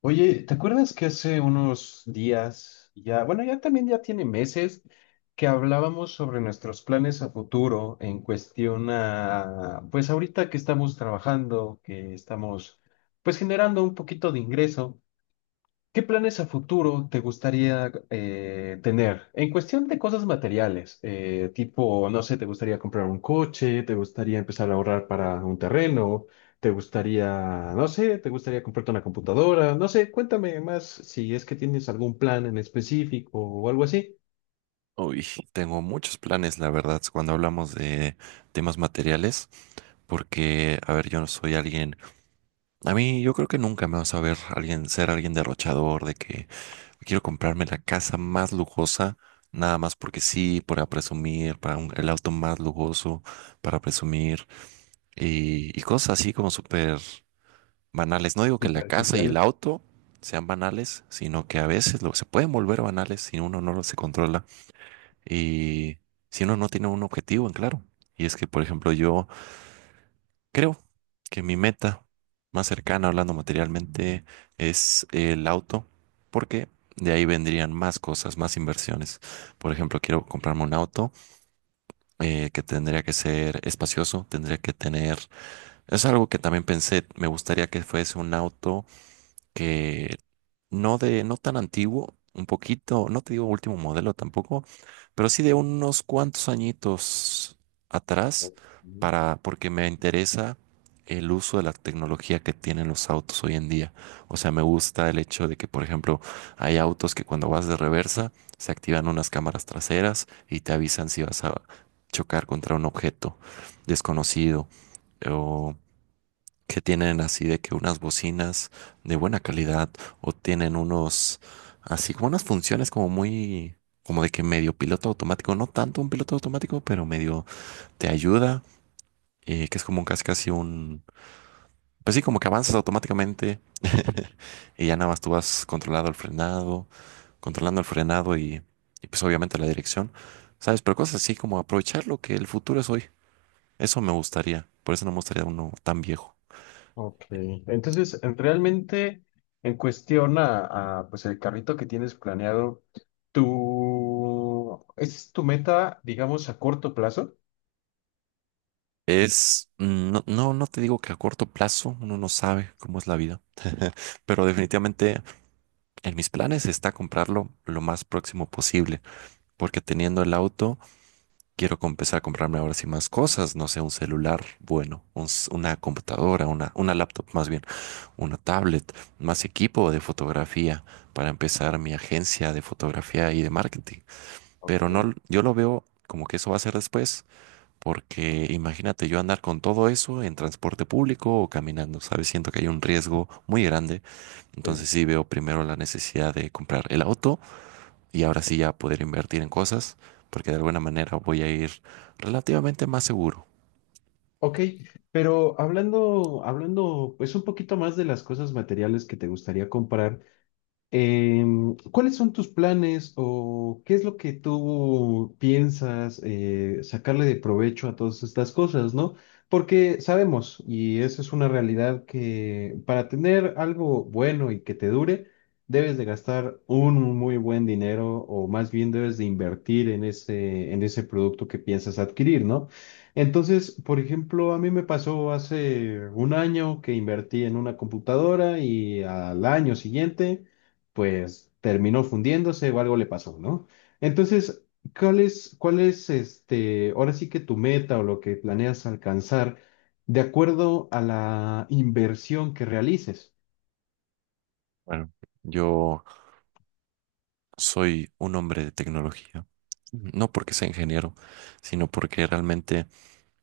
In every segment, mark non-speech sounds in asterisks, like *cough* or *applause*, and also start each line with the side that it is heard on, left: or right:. left: Oye, ¿te acuerdas que hace unos días, ya, bueno, ya también ya tiene meses, que hablábamos sobre nuestros planes a futuro en cuestión a, pues ahorita que estamos trabajando, que estamos pues generando un poquito de ingreso? ¿Qué planes a futuro te gustaría tener? En cuestión de cosas materiales, tipo, no sé, ¿te gustaría comprar un coche? ¿Te gustaría empezar a ahorrar para un terreno? ¿Te gustaría, no sé, te gustaría comprarte una computadora? No sé, cuéntame más si es que tienes algún plan en específico o algo así.
right: Uy, tengo muchos planes, la verdad. Cuando hablamos de temas materiales, porque, a ver, yo no soy alguien, a mí yo creo que nunca me vas a ver alguien ser alguien derrochador, de que quiero comprarme la casa más lujosa, nada más porque sí, para presumir, para el auto más lujoso, para presumir, y cosas así como súper banales. No digo que la casa y el
left: Superficiales.
right: auto sean banales, sino que a veces se pueden volver banales si uno no lo se controla. Y si uno no tiene un objetivo en claro, y es que, por ejemplo, yo creo que mi meta más cercana, hablando materialmente, es el auto, porque de ahí vendrían más cosas, más inversiones. Por ejemplo, quiero comprarme un auto que tendría que ser espacioso, tendría que tener... Es algo que también pensé, me gustaría que fuese un auto que no tan antiguo, un poquito, no te digo último modelo tampoco, pero sí de unos cuantos añitos atrás,
left: Ok.
right: para, porque me interesa el uso de la tecnología que tienen los autos hoy en día. O sea, me gusta el hecho de que, por ejemplo, hay autos que cuando vas de reversa se activan unas cámaras traseras y te avisan si vas a chocar contra un objeto desconocido, o que tienen así de que unas bocinas de buena calidad, o tienen unos así como unas funciones como muy como de que medio piloto automático, no tanto un piloto automático, pero medio te ayuda, que es como un casi casi un, pues sí, como que avanzas automáticamente y ya nada más tú vas controlando el frenado y pues obviamente la dirección, ¿sabes? Pero cosas así como aprovechar lo que el futuro es hoy. Eso me gustaría, por eso no me gustaría uno tan viejo.
left: Ok, realmente en cuestión a, pues el carrito que tienes planeado, tú, ¿es tu meta, digamos, a corto plazo?
right: Es, mm, no, no, no te digo que a corto plazo, uno no sabe cómo es la vida, pero definitivamente en mis planes está comprarlo lo más próximo posible, porque teniendo el auto quiero empezar a comprarme ahora sí más cosas, no sé, un celular bueno, una computadora, una laptop más bien, una tablet, más equipo de fotografía para empezar mi agencia de fotografía y de marketing,
left: Ok,
right: pero no, yo lo veo como que eso va a ser después. Porque imagínate yo andar con todo eso en transporte público o caminando, ¿sabes? Siento que hay un riesgo muy grande.
left: sí.
right: Entonces sí veo primero la necesidad de comprar el auto y ahora sí ya poder invertir en cosas, porque de alguna manera voy a ir relativamente más seguro.
left: Ok, pero hablando, hablando pues un poquito más de las cosas materiales que te gustaría comprar. ¿Cuáles son tus planes o qué es lo que tú piensas sacarle de provecho a todas estas cosas, ¿no? Porque sabemos, y eso es una realidad, que para tener algo bueno y que te dure, debes de gastar un muy buen dinero o más bien debes de invertir en ese producto que piensas adquirir, ¿no? Entonces, por ejemplo, a mí me pasó hace un año que invertí en una computadora y al año siguiente pues terminó fundiéndose o algo le pasó, ¿no? Entonces, cuál es este, ahora sí que tu meta o lo que planeas alcanzar de acuerdo a la inversión que realices?
right: Bueno, yo soy un hombre de tecnología, no porque sea ingeniero, sino porque realmente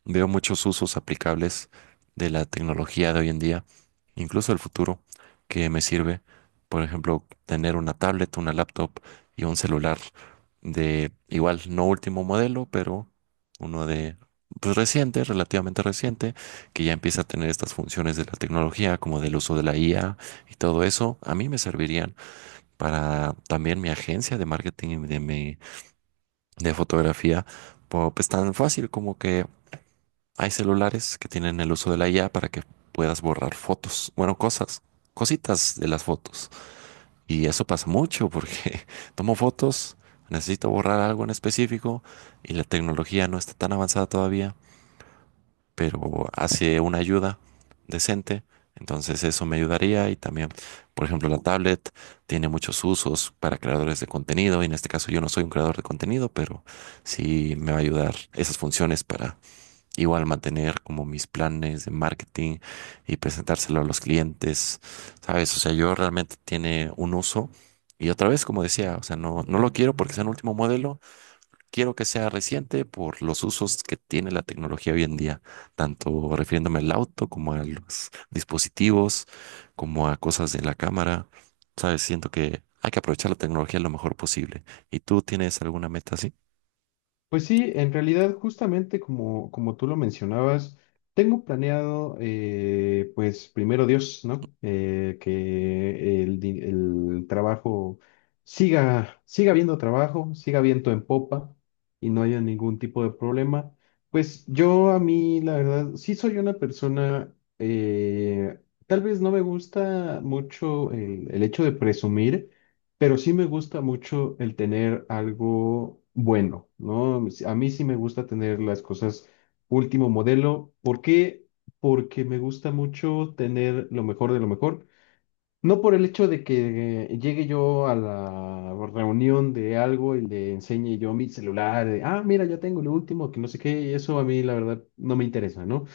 right: veo muchos usos aplicables de la tecnología de hoy en día, incluso el futuro, que me sirve, por ejemplo, tener una tablet, una laptop y un celular de igual, no último modelo, pero uno de, pues, reciente, relativamente reciente, que ya empieza a tener estas funciones de la tecnología, como del uso de la IA y todo eso. A mí me servirían para también mi agencia de marketing y de fotografía. Pues tan fácil como que hay celulares que tienen el uso de la IA para que puedas borrar fotos, bueno, cosas, cositas de las fotos. Y eso pasa mucho porque *laughs* tomo fotos, necesito borrar algo en específico y la tecnología no está tan avanzada todavía, pero hace una ayuda decente. Entonces eso me ayudaría y también, por ejemplo, la tablet tiene muchos usos para creadores de contenido, y en este caso yo no soy un creador de contenido, pero sí me va a ayudar esas funciones para igual mantener como mis planes de marketing y presentárselo a los clientes, ¿sabes? O sea, yo realmente tiene un uso. Y otra vez, como decía, o sea, no, no lo quiero porque sea un último modelo, quiero que sea reciente por los usos que tiene la tecnología hoy en día, tanto refiriéndome al auto como a los dispositivos, como a cosas de la cámara, ¿sabes? Siento que hay que aprovechar la tecnología lo mejor posible. ¿Y tú tienes alguna meta así?
left: Pues sí, en realidad, justamente como, como tú lo mencionabas, tengo planeado, pues primero Dios, ¿no? Que el trabajo siga, siga habiendo trabajo, siga viento en popa y no haya ningún tipo de problema. Pues yo a mí, la verdad, sí soy una persona, tal vez no me gusta mucho el hecho de presumir. Pero sí me gusta mucho el tener algo bueno, ¿no? A mí sí me gusta tener las cosas último modelo. ¿Por qué? Porque me gusta mucho tener lo mejor de lo mejor. No por el hecho de que llegue yo a la reunión de algo y le enseñe yo mi celular, de, ah, mira, ya tengo lo último, que no sé qué, y eso a mí la verdad no me interesa, ¿no?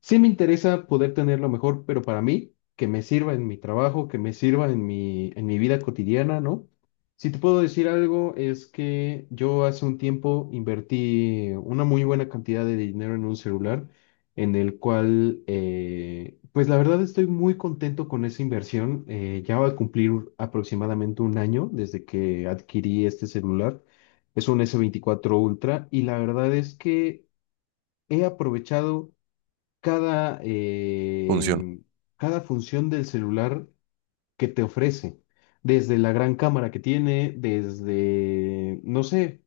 left: Sí me interesa poder tenerlo mejor, pero para mí, que me sirva en mi trabajo, que me sirva en mi vida cotidiana, ¿no? Si te puedo decir algo, es que yo hace un tiempo invertí una muy buena cantidad de dinero en un celular, en el cual, pues la verdad estoy muy contento con esa inversión. Ya va a cumplir aproximadamente un año desde que adquirí este celular. Es un S24 Ultra y la verdad es que he aprovechado cada,
right: Función.
left: eh, cada función del celular que te ofrece, desde la gran cámara que tiene, desde, no sé,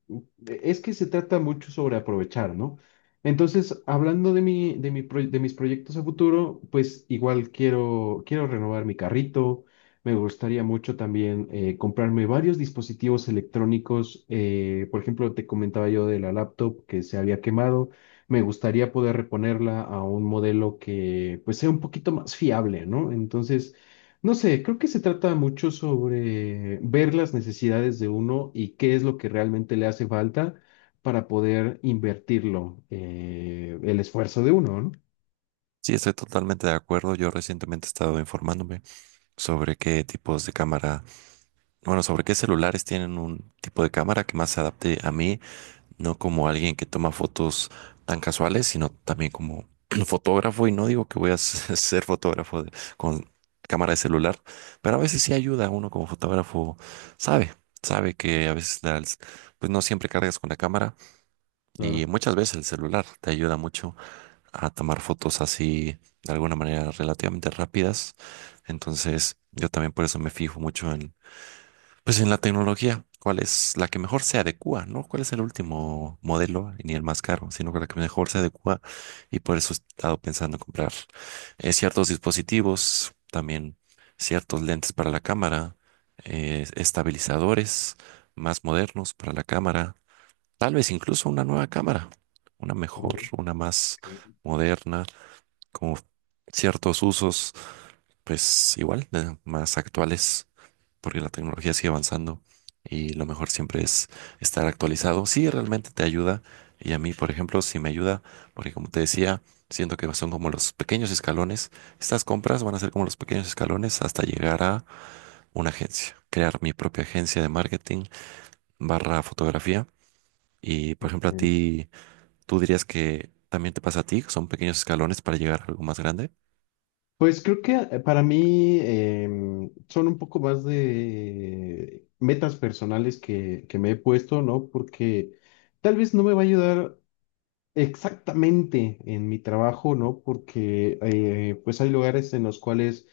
left: es que se trata mucho sobre aprovechar, ¿no? Entonces, hablando de de mis proyectos a futuro, pues igual quiero, quiero renovar mi carrito. Me gustaría mucho también comprarme varios dispositivos electrónicos. Por ejemplo, te comentaba yo de la laptop que se había quemado. Me gustaría poder reponerla a un modelo que pues sea un poquito más fiable, ¿no? Entonces, no sé, creo que se trata mucho sobre ver las necesidades de uno y qué es lo que realmente le hace falta para poder invertirlo, el esfuerzo de uno, ¿no?
right: Sí, estoy totalmente de acuerdo. Yo recientemente he estado informándome sobre qué tipos de cámara, bueno, sobre qué celulares tienen un tipo de cámara que más se adapte a mí, no como alguien que toma fotos tan casuales, sino también como *clears throat* fotógrafo. Y no digo que voy a *laughs* ser fotógrafo con cámara de celular, pero a veces sí ayuda. Uno como fotógrafo sabe, sabe que a veces pues no siempre cargas con la cámara y
left: Claro.
right: muchas veces el celular te ayuda mucho a tomar fotos así de alguna manera relativamente rápidas. Entonces, yo también por eso me fijo mucho en, pues en la tecnología, cuál es la que mejor se adecua, ¿no? ¿Cuál es el último modelo? Y ni el más caro, sino que la que mejor se adecua, y por eso he estado pensando en comprar, ciertos dispositivos, también ciertos lentes para la cámara, estabilizadores más modernos para la cámara, tal vez incluso una nueva cámara, una mejor,
left: Ok,
right: una más moderna, como ciertos usos, pues igual, más actuales, porque la tecnología sigue avanzando y lo mejor siempre es estar actualizado. Sí, realmente te ayuda, y a mí, por ejemplo, sí me ayuda, porque como te decía, siento que son como los pequeños escalones. Estas compras van a ser como los pequeños escalones hasta llegar a una agencia, crear mi propia agencia de marketing barra fotografía. Y, por ejemplo, a
left: ok.
right: ti, tú dirías que también te pasa a ti, que son pequeños escalones para llegar a algo más grande.
left: Pues creo que para mí son un poco más de metas personales que me he puesto, ¿no? Porque tal vez no me va a ayudar exactamente en mi trabajo, ¿no? Porque pues hay lugares en los cuales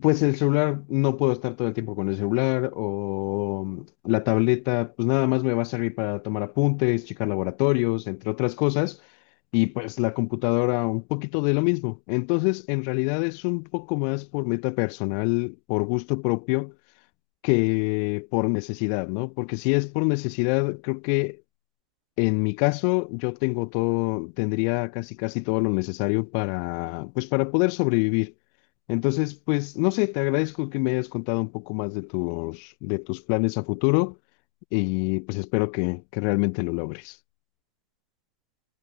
left: pues el celular, no puedo estar todo el tiempo con el celular o la tableta, pues nada más me va a servir para tomar apuntes, checar laboratorios, entre otras cosas, y pues la computadora un poquito de lo mismo. Entonces, en realidad es un poco más por meta personal, por gusto propio, que por necesidad, ¿no? Porque si es por necesidad, creo que en mi caso, yo tengo todo, tendría casi casi todo lo necesario para, pues, para poder sobrevivir. Entonces, pues, no sé, te agradezco que me hayas contado un poco más de de tus planes a futuro y pues espero que realmente lo logres.